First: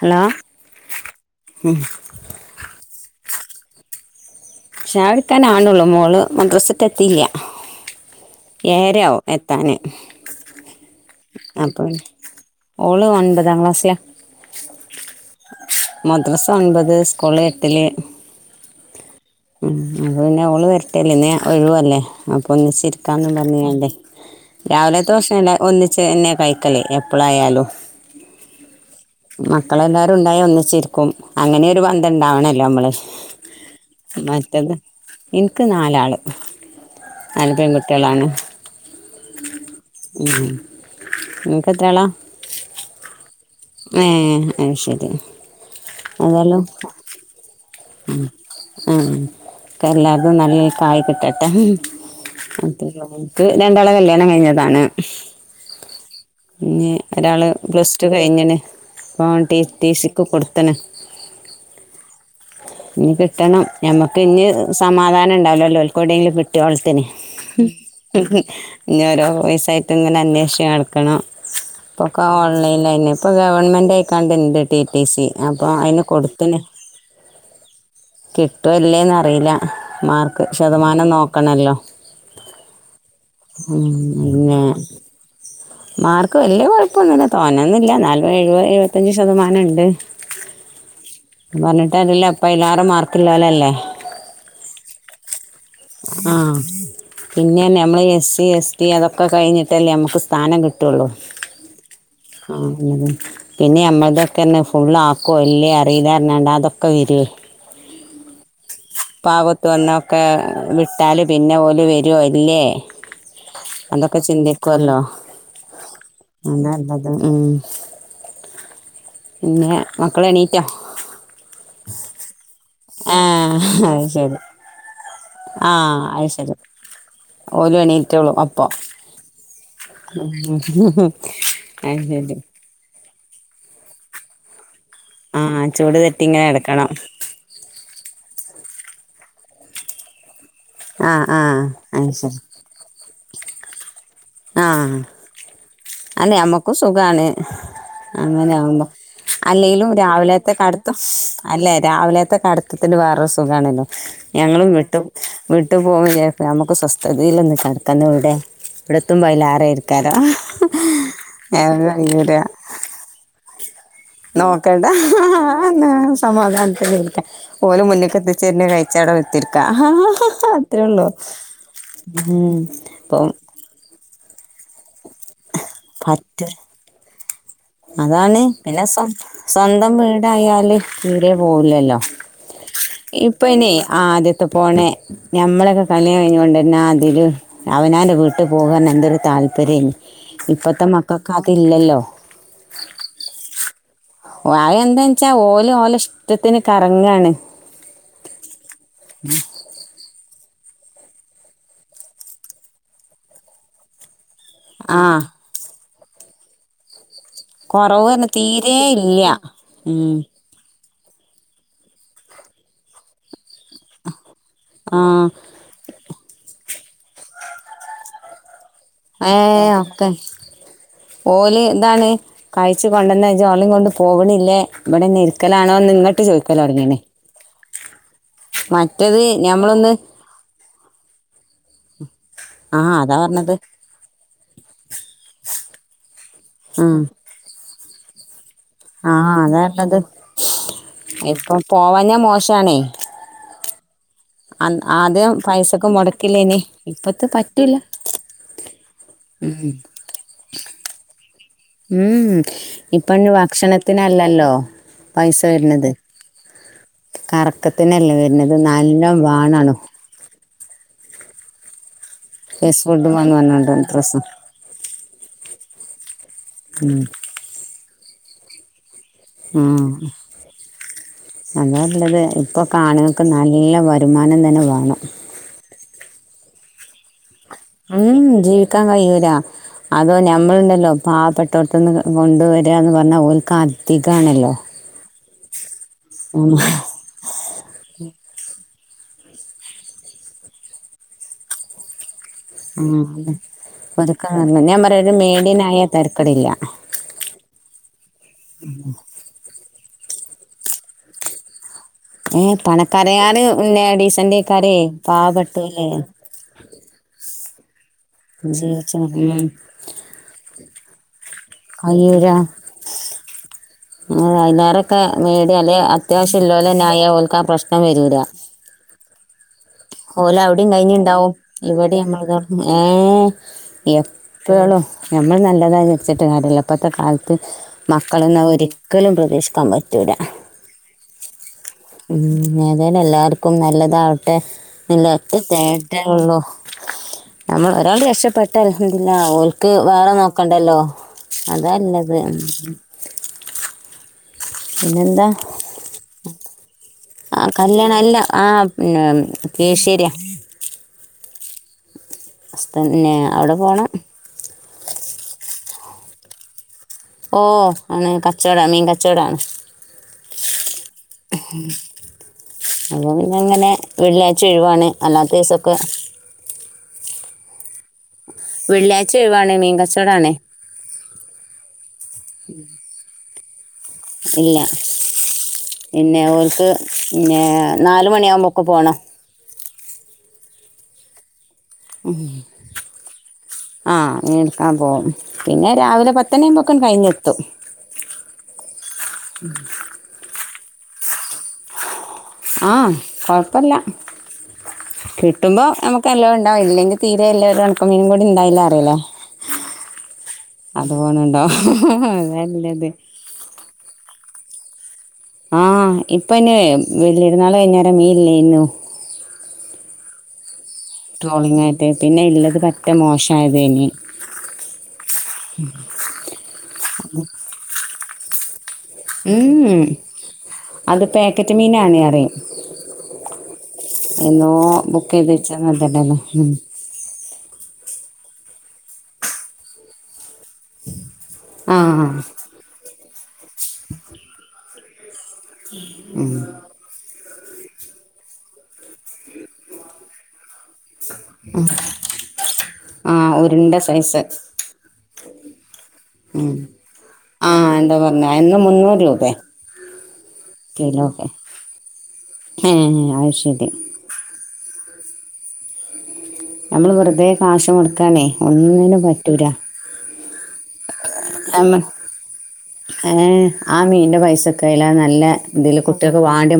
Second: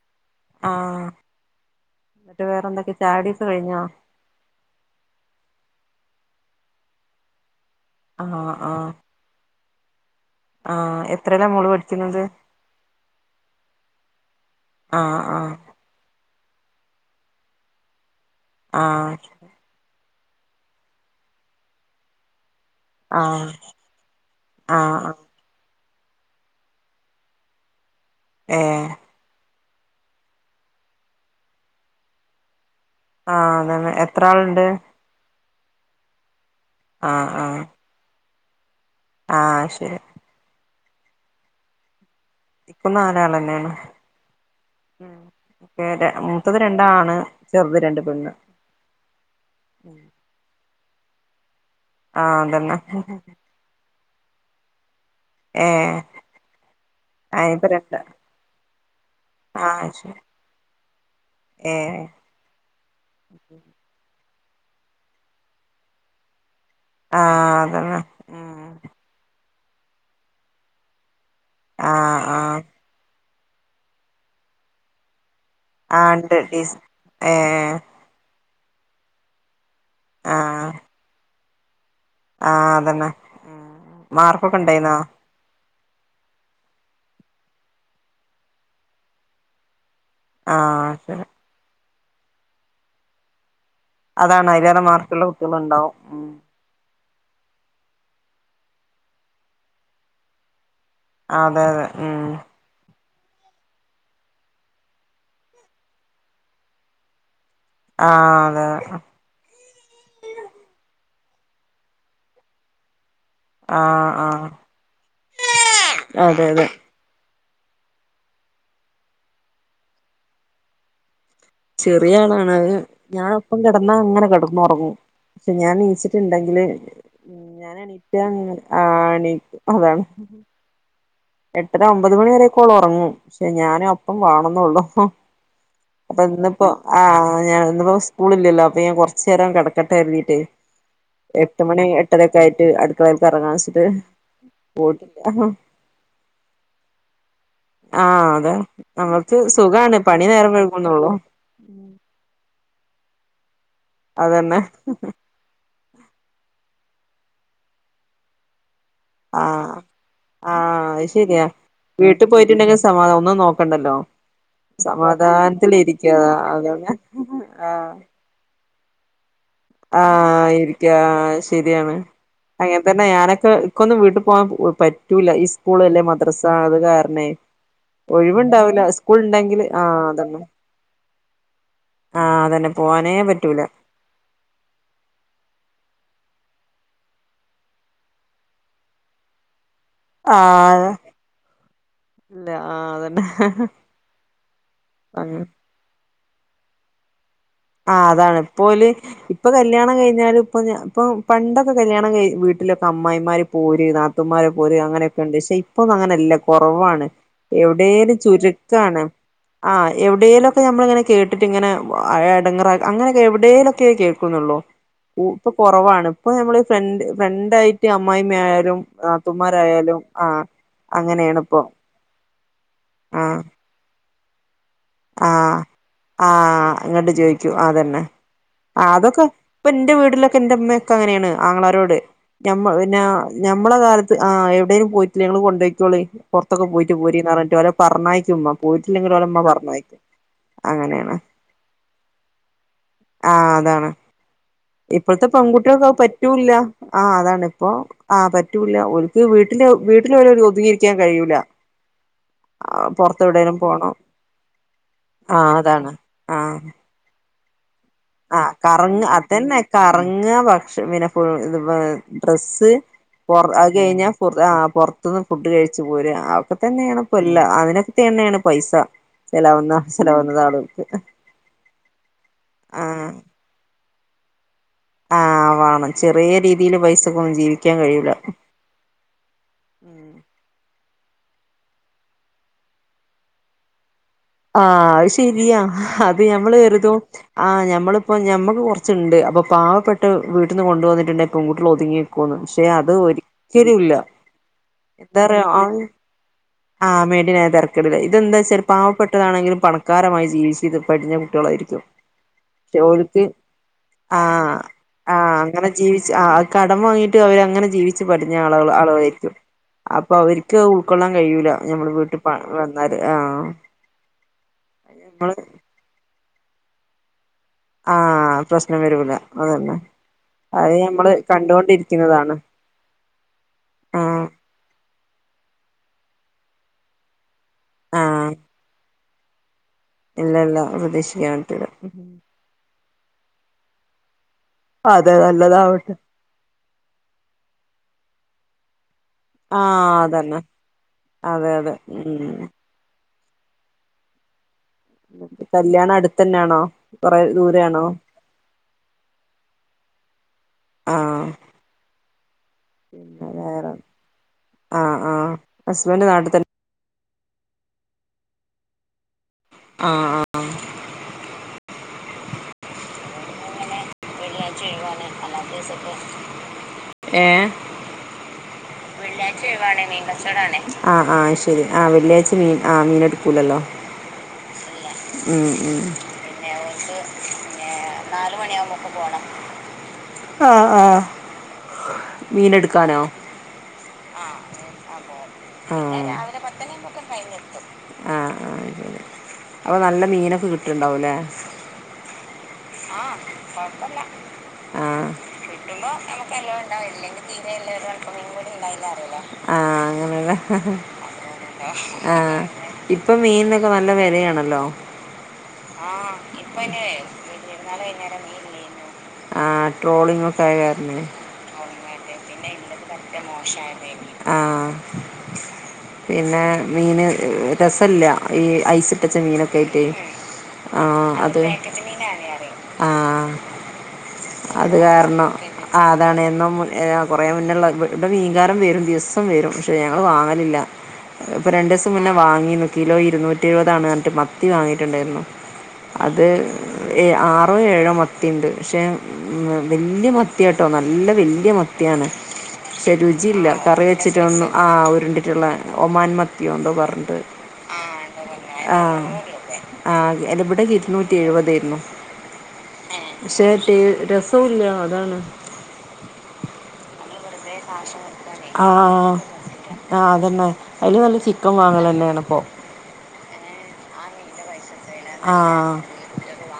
Hello ആഹ് ന്നിട്ട് വേറെന്തൊക്കിണ്ട് ആടെം കഴിഞ്ഞോ [unintelligible] മോള് മദ്രസറ്റ് എത്തിയില്ല ആഹ ആഹ താനെ ആഹ എത്രയില മോള് പഠിക്കുന്നത് ഓള് ഒൻപതാം ക്ലാസ്സിലാ ആഹ ആഹ എത്രസം ഒൻപത് സ്കൂൾ എട്ടില് ആഹ ഉം അത് പിന്നെ ഓള് വരട്ടല്ലേ ഇന്ന് ഒഴിവുവല്ലേ അപ്പം ഒന്നിച്ചിരിക്കാന്ന് ആഹ് പറഞ്ഞുല്ലേ ആഹ് ആഹ് രാവിലെത്തെഷല്ല ഒന്ന ച എന്നെന്നെ കഴിക്കലേ എപ്പോഴായാലും ആഹ മക്കളെല്ലാവരും ഉണ്ടായി ഒന്നിച്ചിരിക്കും അങ്ങനെൊ ഒരു പന്ന്തണ്ടാവണല്ലോ നമ്മള് ആഹ അതതെ എത്ര ആളുണ്ട് മറ്റത് എനിക്ക് നാലാൾ അന പെൺകുട്ടികളാണ് ആഹ ആഹ ശരി നിനക്ക് എത്രയാളാ നിക്ക നാലാ ആൾ തന്നെയാണ് അത് ശരി ഉെ മൂത്തത് രണ്ടാണ് ചെറുത് രണ്ട് പെണ്ണ് ആ ആ എല്ലാതും നല്ല കായ് കിട്ടട്ടെ അ ആഹ് അതന്നെ നമക്ക് രണ്ടാള വല്ല ണം കഴിഞ്ഞതാണ്. ഏഹ് ഇഞ് ഒരാള് അയിനിപ്പ രണ്ട് പ്ലസ് ടു കഴിഞ്ന് പ്പോ ടി. ടി ആഹ് ശരി സിക്ക് കൊടുത്ണ് ഏഹ് ഇനി കിട്ടണം ഞമ്മ ക്ഞ് സമാധാനംണ്ടാവുല്ലല്ലോ ഓൽക്ക് ഒവ്ടെങ്കിലും കി കിട്ടോൾത്തിന് ആഹ് അതന്നെ ഉം ഇഞ് ഓരോ പൈസ അതായിട്ട് ഇങ്ങനെ അനേഷിച്ച് നടക്കണം ആഹ് പൊക്കെ ആഹ് ഓൺലൈൻലന്നെ ഇപ്പ ഗവൺമെന്റ് അയ്ക്കാണ്ട് ഇണ്ട് ടി. ടി. സി അപ്പൊ അയ്ന് കൊട്ത്ന് ഹേ കിട്ടോ ഇല്ലേന്നറീല മാർക്ക് ശതമാനം നോ ക്കണല്ലോ ആ അതന്നെ പിന്നെ മാർക്കൊക്കെണ്ടായിന്നോ? മാർക്ക് വല്യാ കോഴപ്പൊന്നുല്ല തോനേന്നുല്ല ന്നാലും എഴുപത് എഴുപത്തഞ്ചു ശതമാനം ഇണ്ട് ആ അതല്ല ഇപ്പ അയ്ലാറേ മാർക്ക്‌ലോലല്ലേ അതാണ് അയിലേറെ മാർക്കുള്ള കുട്ടികളുണ്ടാവും. ഉം പിന്നെർഞ്ഞ് നമ്മള് എസ് സി, എസ് ടി അതൊക്കെ കഴിഞ്ഞിട്ടല്ലേ ഞമ്ക്ക് സ്ഥാനം ക് ട്ടുള്ളോ... അതെ അതെ ഉം ആ അങ്ങനെ പിന്നെ ഞമ്മക്കൾതൊക്കെ ർന്നാ ഫുള്ളാക്കുവ എല്ലേ അറീലർഞാണ്ട് അതൊക്കെ വരുവേ. ആഹ് അതെ പാവത് വന്നാ ഒക്കെ വിട് ട്ടാല് പിന്നെ ഓലു വരുവോ ഇല്ലേ ആഹ് അതോക്കെ ആഹ് ചിന്തിക്കുവല്ലോ. അതെ അതെ അതാ പർഞത്. ഉം പിന്നെ, മക്കൾ എണ്ണീറ്റോ? ചെറിയ ആളാണ് അഹ് ഞാൻ ഒപ്പം കെടന്നാ അത് അങ്ങനെ ശരി കടന്നൊറങ്ങും. പക്ഷെ ആ ഞാൻ അത് ശരി ന്നീച്ചിട്ടുണ്ടെങ്കില് ഞാൻ ഓലും എണീറ്റ് എണീറ്റോളും അപ്പൊ [unintelligible] അതാണ് എട്ടര അത് അമ്പത് മണി ശരി വരെക്കോള് ഒറങ്ങും. പക്ഷെ ഞാന് ഒപ്പം വേണന്നേ ഉള്ളു. ആഹ് ചൂട് അപ്പൊ തട്ടി ഇങ്ങനെ ഇന്നിപ്പോ കിടക്കണം ആ ഞാൻ ഇന്നിപ്പോ സ്കൂളില്ലല്ലോ അപ്പ ഞാൻ കൊറച്ചേരം കെ ടക്കട്ടെ എണ്ണീറ്റെ ആഹ് ആഹ് എട്ട് മണി അത് ശരി എട്ടരേക്കെ ആയിട്ട് അടുക്കളേലെ കറങ്ങാശ്ശിട്ട് പോട് അഹാ അത് നമുക്ക് സുഖാണ് ആഹ് അതെ അങ്ങനെആകുമ്പം നമ്മൾക്ക് അല്ലേലും സുഖാണ് പണി നേരം രാവിലത്തെ കടുത്തും വൈകുന്നുള്ളൂ അല്ലേ രാവിലത്തെ കടു അടുത്തത്തിന് വേറൊരു സുഖാണല്ലോ അതന്നെ ഞങ്ങളും വിട്ടു വിട്ട് ഇട്ട് പോ നമുക്ക് സ്വസ്ഥതയിലൊന്ന കെടക്കാൻ ഇവിടെ ഇവിടെത്തുമ്പോ ആ അയിലേറെ ആയിരിക്കാരം ആ അതു ശരിയാ വീട്ടിൽ പോയിട്ടുണ്ടെങ്കിൽ സമാ ഒന്നും നോക്ക ക്കണ്ടല്ലോ നോക്കണ്ട അതന്നെ സമാധാനത്തില് ഓലെ ആഹ് മുന്നീക്ക് എത്തിചേർണ ഒര് ചടവ് ആഹ് ഇരിക്ക ശരിയാണ് ഉം. അങ്ങനെ തന്നെ അപ്പം ഞാനൊക്കെ ഇക്കൊന്ന് വീട്ട് പോ പറ്റ് പറ്റൂല്ല ഈ സ്കൂൾ അല്ലേ പറ്റ മദ്രസ അത് കാരണേ അതാണ് ഒഴിവുണ്ടാവൂല്ല പിന്നെ സ്വ സ്കൂൾ ഉണ്ടെങ്കിൽ സ്വന്തം ആഹ് അതന്നെ വീടായാല് തീരെ പോവില്ലല്ലോ ആഹ് അതന്നെ പോവാനേ പറ്റൂല പോണേ ഞമ്മളൊക്കെ കല്യാണം കഴിഞ്ഞു കൊണ്ട് തന്നെ അതില് അവനാൻ്റെ വീട്ടിൽ പോകാൻ എന്തൊരു താല്പര്യെനു ആഹ് അതെ ഇല്ല ആഹ് അതന്നെ വയ എന്താച്ചാ ആഹ് ഓല് ഓലെഷ് ഷ്ട്ട ത്തിന് കറങ്ങാണ് ആ അതാണ് പോവല്ല് ഇപ്പൊ കല്യാണം കഴിഞ്ഞാലും ഇപ്പൊ ഇപ്പൊ പണ്ടൊക്കെ കല്യാണം കയിഞ്ഞ് വീട്ടിലൊക്കെ അമ്മായിമാര് പോരീണ് നാ തുമ്മാരെ പോര് ആ അങ്ങനെയൊക്കെ ഉണ്ട് ഷെയി ഇപ്പൊന്ന് അങ്ങനല്ല കുറവാണ് കൊറവ് എവിടേലും തന്നെ തീരെ ചുരുക്കാണ് ഇല്ല ആഹ് ഉം എവിടേലുക്കെ നമ്മളിങ്ങനെ കേട്ടിട്ട് ഇങ്ങനെ അഴ ങ്ങേറാക് അങ്ങനെയൊക്ക എവിടേലും കേ കേൾക്കുന്നുള്ളൂ ആഹ് ഇപ്പൊ കുറവാണ് ഇപ്പ നമ്മള് ഫ്രണ്ട് ഫ്രണ്ടായിട്ട് അമ്മായിമ്മയായാലും ഏഹ് നാത്തൂമാരായാലും ഒക്കെ ആഹ് അങ്ങനെയാണ് ഇപ്പോ ഓല് എന്താണ് കഴിച്ച് ആഹ് കൊണ്ടന്നേച്ച് ഓളേം കൊണ്ട് പോകണില്ലേ ആഹ് ആഹ് അങ്ങോട്ട് ചോയിക്കൂ അതന്നെ ആ മറ്റത് അതൊക്കെ ഇപ്പൊ ഞമ്മളൊന്ന് ഇന്റെ വീട്ടിലൊക്കെ ൻറെ ഇമ്മയൊക്കെ അങ്ങനെയാണ് ആങ്ങളാരോട് ഞമ്മ ആഹ് പിന്ന അതാ പറഞ്ഞത് ഞമ്മളെ കാലത്ത് ആ് എവിടെേിലും പോയിട്ടില്ല ഞങ്ങള് കൊണ്ടയ്ക്ക് തുളി പുറത്തൊക്ക പോയിറ്റ് പോരീന്ന് ന്നറഞ്ഞട്ട് ഓല പറഞ്ഞായിക്കുമ്പം ആഹ അതായില്ലത് അങ്ങനെയാണ് ഇപ്പൊ പോവാഞ്ഞഞാ മോഷണ് ആഹ് അതാണ് ഇപ്പോഴത്തെ പെൺകുട്ടികൾക്ക് അത് പറ്റൂല്ല ആഹ് ഇപ്പത്തെ അതാണ് ഇപ്പോ പറ്റൂല ആ് പറ്റൂല്ല ഓൽക്ക് വീട്ടിലെ വീട്ടില് വരെ ഒതുങ്ങിയിരിക്കാൻ കഴിയൂല ഉം ആഹ് ഇപ്പൊ പൊറത്തെവിടേലും പോണം ഭക്ഷണത്തിനല്ലല്ലോ പൈസ ആഹ് വരുന്നത് അതാണ് ആഹ് കറക് ക്കത്തിനല്ലേ വരുന്നത് ആഹ് കറങ്ങ നല്ലം അതന്നെ വാണാണും കറങ്ങ [unintelligible] ഡ്രസ്സ് ഫേസ് ഫുഡ് വന്ന് അത് വന്നോണ്ട് കഴിഞ്ഞ ഡ്രസ്സും പുറത്തുന്ന് ഫുഡ് കഴിച്ച്ച് പച് പോര് ആ ഉം തന്നെയണ് പുല്ല് അതിനൊത്ത്‌ തന്നെയാണ് പൈസ ചിലവന്ന ഉം ചിലവന്നത ആളുക്ക് അതാള്ളത് ഇപ്പൊ കാണോക്ക് നല്ല ല്ല വരുമാനം തന്നെ വ ആഹ് വേണം ചെറിയ രീതിയില് പൈസക്കെ ഒന്ന് ജീവി ഉം ജീവിക്കാൻ കഴിയൂലാ അതോ ഞമ്മളുണ്ടല്ലോ പാവപെട്ടോടുത്തുനിന്ന് കൊണ്ട് വര്യന്ന് പറഞ്ഞാൽ ഓൽക്കാ ധികണലോ ശെരിയ അത് ഞമ്മൾ കരുതും ആഹ് ഞമ്മളിപ്പോ ഞമ്മക്ക് കുറ ച്ച് ഉണ്ട് അപ്പോൾ പാവപ്പെട്ട വീട്ടിൽ നിന്ന് കൊണ്ട് വന്നിട്ടുണ്ട് പെൺകുട്ടികൾ ഒതുങ്ങി നിക്കുന്ന് പക്ഷെ അത് ആഹ് ഒരിക്കലുല്ല ഒര്ക്കാണല്ലോ ഞാൻ പറയാ ഒരു എന്താ റിയാ മീഡിയനായ തരക്കടില്ല ആഹ് മേടിയനായ തിരക്കെടില്ല ഇതെന്താച്ച പാവപ്പെട്ട എങ്കിൽ പണക്കാരമായി ജീവിച്ചിത് [unintelligible] കുട്ടികളായിരിക്കും ഏഹ് പക്ഷെ പണക്കരെ ഓൽക്ക് കാൽ ഡീസന്റ ആഹ് കാര് ആഹ് പാവപ്പെട്ടരന്ന് അങ്ങനെ ജീവി ച്ച് പഠിഞ്ഞ ആളുക ആളുകളായിരിക്കും അപ്പൊ അവർക്ക് ഉൾക്കൊള്ളാൻ കഴിയൂല ഞമ്മള് വീട്ടിൽ വന്നാല് ആഹ് [unintelligible] നമ്മള് മിഡിയ അല്ലേ ത്യവിഷ ഇല്ലല്ലോന്ന ആയ ഓല് ആഹ് പ്രശ്നം വരൂല അതന്നെ ഓല് അവിടയും അത് നമ്മള് കഴിഞ്ഞുണ്ടാവും ഇവിടെ കണ്ടോണ്ടിരിക്കുന്നതാണ് മ്മൾ ഏഹ് ആഹ് എപ്പോളും ഞമ്മൾ നല്ലതായി സെട്ട്ന്നട്ട്ല്ല ഇപ്പത്ത കാല് ത്ത് മക്കളെന്ന ഒരു ക്കലും പ്രതീക്ഷിക്കാൻ പ ഇല്ലില്ല പ്രതീക്ഷിക്കൻ പറ്റൂല അതന്നെ എല്ലാവർക്കും നല്ലതാവട്ടെ ല്ല അതെ ഒറ്റ നല്ലതാവട്ടെ തേട്ടെ ഉള്ളൂ നമ്മൾ രാൾ രക്ഷപെട്ടല്ലോ തില്ല ഓൾക്ക് ആഹ് വേറെ അതന്നെ നോക്കണ്ടല്ലോ അതെ അതെ അതല്ലത് ഉം പിന്നെന്താ കല്യാണം അടുത്തന്നെയാണോ കൊറെ ആ ദൂരെയാണോ കല്യാണം അല്ല ആ പിന്ന കേശ്ശേരിയാ ആഹ് ഉസ്ത്തന്നെ പിന്നെ അവിടെ വേറെ പോണം ആഹ് ആഹ് ഹസ്ബൻ്റ് നാട്ടി തന്നെ ഓ ആണ് കച്ചോട മീൻ കച്ചോടാണ് ആഹ് ആഹ് അപ്പം പിന്നങ്ങനെ ഏ വെള്ളിയാഴ്ച ഒഴിവാണ് മീൻ കച്ചവടമാണ് ആ ആ ശെരി ആ വെള്ളിയാഴ്ച മീൻ ആ മീനെടു പുലലോ ഇല്ല പിന്നെ ഓർക്ക് പിന്നെ നാല് മണിയാവുമ്പൊക്ക് പോണം ആ ആ ആഹ് ഉം അപോ പിന്നെ രാവിലെ പത്തുമണു ആവുമ്പൊക്കും കഴിഞ്ഞ് കിട്ടും അവ നല്ല മീനൊക്കെ കിട്ടും ട്ടുണ്ടാവൂലേ ആ ആഹ് കുഴപ്പമില്ല അഹ് കിട്ടുമ്പോൾ നമുക്ക് എല്ലാം ഉണ്ടാവും ഇല്ലെങ്കിൽ തീരെ എല്ലാം ഒരു ഉണക്ക മീനും കൂടി ഉണ്ടായില്ല അറിയില്ലേ അങ്ങനുള്ള അത് പോകണുണ്ടോ ആഹ് അതല്ലത് ഇപ്പം മീനൊക്കെ നല്ല വിലയാണ് ഹലോ ആഹ് ഇപ്പം ഇനിയെ വലിയെരുന്നാള് കഴിഞ്ഞോടെ മീൻ ഇല്ലായിരുന്നു ആ [unintelligible] ട്രോളിങ്ങ് ആയിട്ടേ. പിന്നെ ഇള്ളത് പറ്റേ മോശയതേനി ആ പിന്നെ മീൻ രസമില്ല ഈ ഐസ് ച്ച മീനൊക്കായ്ട്ട് ആഹ് അത് പാക്കറ്റ് മീനാണ് അറിയും ആഹ് എന്നോ അത് ബുക്ക് ചെയ്ത് കാർണം ആ വെച്ചന്നതല്ലല്ലോ അതാണെ ഉം എന്നും ഏ കൊറേ മുന്നുള്ള ഇവിടെ മീങ്കാരൻ വരും ദിവസ്സം വരും പക്ഷെ ഞങ്ങള് വാങ്ങലില്ല ഇപ്പം രണ്ട്സം ആഹ് മുന്നേ വാങ്ങിന്നു കിലോ ഇരുന്നൂറ്റ് അതാണർഞ്ട്ട് മത്തി വാങ്ങി ട്ടുണ്ടായിരുന്നു അത് എ ആഹ് റോ ഏഴോ മത്തിണ്ട് ക്ഷേ വല്യയ മത് ത്യാട്ടോ നല്ല വല്ല്യ മത്തിയാണ് പക്ഷെ ആഹ് രുചിയില്ല ഉരുണ്ട കറി സൈസ് വെച്ചിട്ടൊന്നും ആഹ് ഉരുണ്ടിട്ടുള്ള ഒമാൻ മത്തിയോ ന്ദോപറഞ്ഞിട്ട് ആഹ് എന്താ പറഞ്ഞ എന്ന് മുന്നൂറ് ആഹ് രൂപ ആ അതിവിടെ ഇരുന്നൂറ്റി കിലോക്ക് എഴുവതേര് ന്നു ഏഹ് അത് പക്ഷെ ശരി ടേ രസുല്ല ആതാണ് നമ്മള് വെറുതേ കാശു കൊടുക്കാനേ ഒന്നിനും പറ്റൂല അതിലും നല്ലത് ചിക്കൻ നമ്മ വാങ്ങണ തന്നെയാണിപ്പൊ ഏഹ് ആ മീന്റെ പൈസ ആ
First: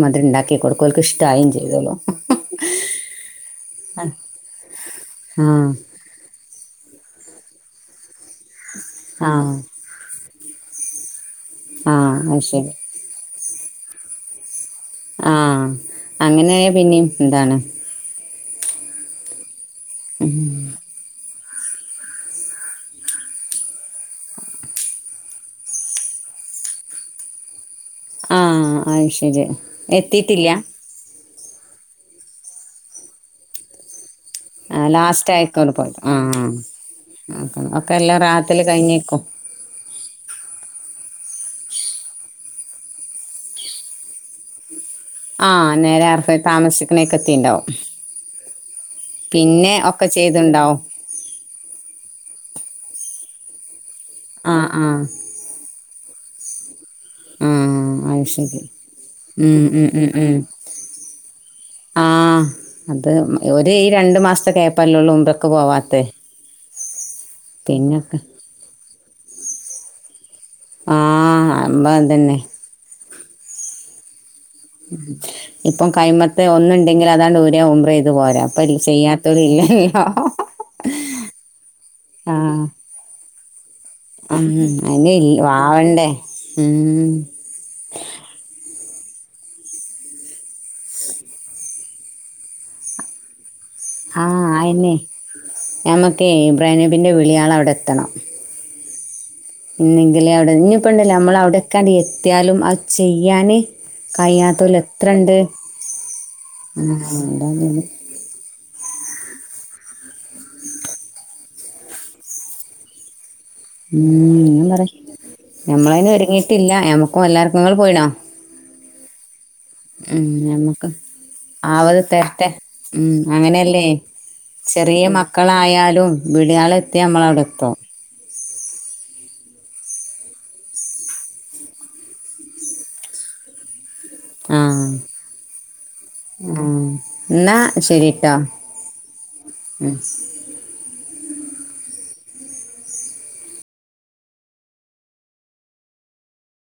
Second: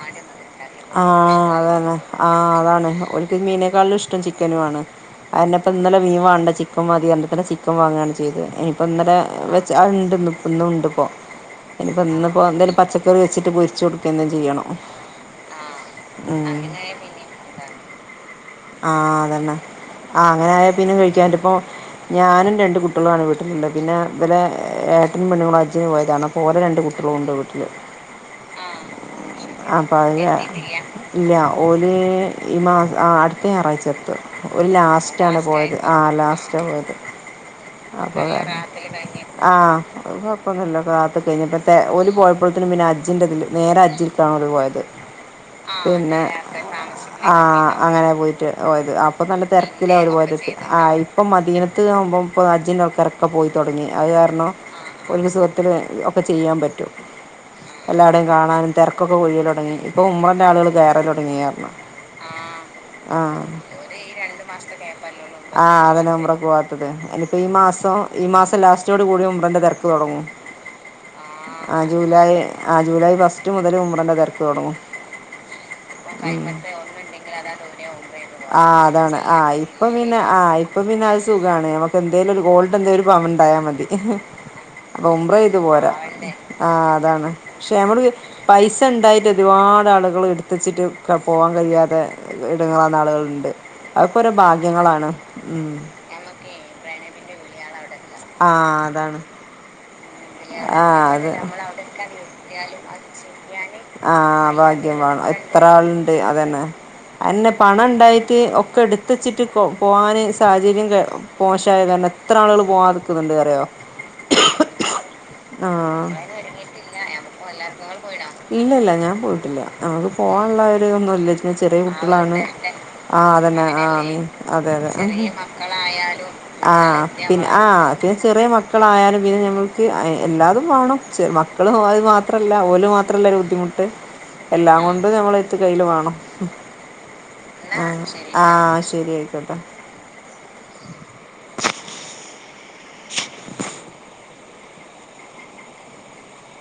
മാതിരി ഉണ്ടാക്കി കൊടുക്കും ആ ഓൽക്ക് ഇഷ്ടായും അതന്നെ ചെയ്തോളും ആ അതാണ് ഒരിക്ക മീനേക്കാളിലും ഇഷ്ടം ചിക്കനും ആണ് അതിനിപ്പ ആഹ് ഇന്നല്ല മീൻ വേണ്ട ചിക്കൻ അപ്പം മതി അതില്ത്തന്നെ ചിക്കൻ വാങ്ങാണ് ചെയ്തേ അപ്പന്നലെ ആഹ് വെച്ച് അഹ് ണ്ട് ന്നും ഇന്നു ഉണ്ട് പോ ഇനിപ്പ ആഹ് ഇന്ന്പ്പോ അത് ന്ന് ശരി പച്ച അത് വെച്ചിട്ട് പൊര്ച്ച് കൊടുക്കന്നെ ചെയ്യണം ആ അങ്ങനായ പിന്നേം എന്താണ് ആ തന്നെ ആ അങ്ങനായ പിന്നെ കഴിക്കാന്റൊപ്പോ ഞാനും രണ്ടു കുട്ടിയോളാണ് വീട്ടിലണ്ട് പിന്നെ ടെ ഏട്ടിനും പെണ്ണുങ്ങളും അജ്ജിന് പോയതാണ്പ്പോ ഓന്റെ രണ്ട് കുട്ടികളും ഉണ്ട് വീട്ടില് ആ ആയി ശെരി അതിൽ എത്തീട്ടില്ല ഇല്ല ഓൾ ഈ മാസം ആടു അടുത്ത ഞായറയ്ച എത്തും ഓന് ആഹ് ലാസ്റ്റ് ലാസ്റ്റാണ് ആയിക്കോട് പോയത് ആ ആഹ് ലാസ്റ്റാ പോയത് ആഹ് ഒക്കെ എല്ലാം അപ്പൊ റാഹത്തിൽ കഴിഞ്ഞേക്കും ആ അത് കൊയപ്പൊന്നുല്ല പ്രാർത്ഥന ഓന് പോയപ്പോഴത്തിനും പിന്നെ ഹ ജ്ജിന്റെ ഇതില് നേരെ ഹജ്ജിൽക്കാണ് പോയത് ആ നേരെ പിന്നെ ആർഹ താമസിക്കണേക്കെത്തിണ്ടാവും ത് പോയത് അപ്പൊ നല്ല തിരക്കിലാപോയത് ചെയ്തുണ്ടാവും ആ ഇപ്പം മദീനത്ത് ആവുമ്പം ഇപ്പം അജ്ജി ഇപ്പൊ പോയി തൊടങ്ങി അത് കാരണം ആഹ് ആഹ് ഒരു സുഖത്തില് [unintelligible] ഇപ്പ ചെയ്യാൻ പറ്റും ആഹ് എല്ലാടവും അത് ശരി കാണാനും തെരക്കൊക്കെ ഒഴിയൽ ഉം തുടങ്ങി ഉം ഇപ്പൊ ഉം ഉം ഉമ്മാന്റെ ആളുകൾ കേറാൻ തുടങ്ങിയാരണം ആഹ് അത് ഒരു ഈ രണ്ടു മാസത്തെ കൊയ്പല്ല ഒള്ളു ഉമ്മറക്ക് പോവാത്തെ പത്തത് എനി ഈ മാസം പിന്നൊക്കെ ഈ മാസം ലാസ്റ്റോടുകൂടി ഉ [unintelligible] തെരക്ക് തൊടങ്ങൂ ആഹ് ആ അമ്മ ജൂലൈ അതന്നെ ആ ജൂലൈ ഫസ്റ്റ് മുതൽ ഉമ്മറന്റ ഇപ്പം കൈയ്മത്ത് ഒന്നുണ്ടെങ്കിൽ അതാണ് ഊര ആ അതാണ് ആ ഇല്ലല്ലോ ഇപ്പപിന്നെ ആ ഇപ്പപിന്നെ അത് സുഖാണ് നമക്ക് എന്തെലും ഒരു ആഹ് ഗോൾഡ് എന്തെലും ഒരു പവൻ ഉണ്ടായാ മതി ഉം അപ്പൊ അയിന് ഉമ്മ്ര ഇല്ല ചെയ്ത് പോരാ ആവണ്ടേ ആ ഉം അതാണ് പക്ഷെ നമ്മള് പൈസ [unintelligible] എണ്ടായിട്ട് ഒരുപാട് ആളുകള് എടുത്തുവെച്ചിട്ട് പോവാൻ കഴിയാതെ ഇടങ്ങളാന്ന ആളുകള്ണ്ട് ആഹ് അയ്നെ ഉം ഞമ്മക്കേ ഇബ്രാനെബിന്റെ വിളിയാള അവിടെ എത്തണം. ആഹ് അതാണ് ഇഞ്ഞെങ്കില് അവിടെ പിന്നെ ഇഞ്ഞ്പ്പണ്ടല്ലൊ അതേപോലെ നമ്മൾ അമ്മളവിടെ ഒക്കാണ്ടിയെത്തിയാലും അത് ചെയ്യാന് ആ ഭാഗ്യം വേണം കഴിയാത്തോലെത്രെണ്ട് എത്ര ആളുണ്ട് അതന്നെ ഊം ഊം. ഇത്തെച്ചിട്ട്പ്പൊ പോആന് സാഹചര്യങ്ങ [unintelligible] മോശായ കാര്ണം എത്ര ആളുകള് പോവാതെന്ന്ക്ക്ന്ന്ണ്ട് അറ്ഞ്ഞ് ഊം [unintelligible] നറെയ് ആ ഞമ്മളയ്ന് ഒരുങ്ങീട്ടില്ല ഞമ്മുക്കും എല്ലാർക്കും ഇങ്ങള് പോയിണൊ ഇല്ല ഇല്ല ഞാൻ പോയിട്ടില്ല. നമക്ക് പോകാൻള്ള ആ ഒരു ഞമ്മക്ക് ഇതൊന്നുല്ല ന്നെ ചെറ്യേ ആവത് കുട്ട്യെളായോ ണ് തരട്ടെ ഉം ആഹ് അതന്നെ അങ്ങനെയല്ലേ ആഹ് അമിൻ അതെയതെ ചെറിയ ഹ് മക്കളായാലും ഹ് വിളിയാളെത്തിയ ആഹ് നമ്മളവിടെ പിന്നെ ആ എത്തും ചെറ്യേ മക്ക് മക്കളായാലും പിന്നെ ഞമ്മൾ എല്ലാതും വാണം ചെ മക്കളും അത് [unintelligible] മാത്രല്ല ഓല് മാത്രല്ലര് ബുദ്ധിമുട്ട് ട്ട്എല്ലാം ആഹ് കൊണ്ട് ഞമ്മള് [unintelligible] കയ്ല് വാണം ആഹ് എന്നാ ശരിട്ടോ ആഹ് ശരിയയിക്കോട്ടെ.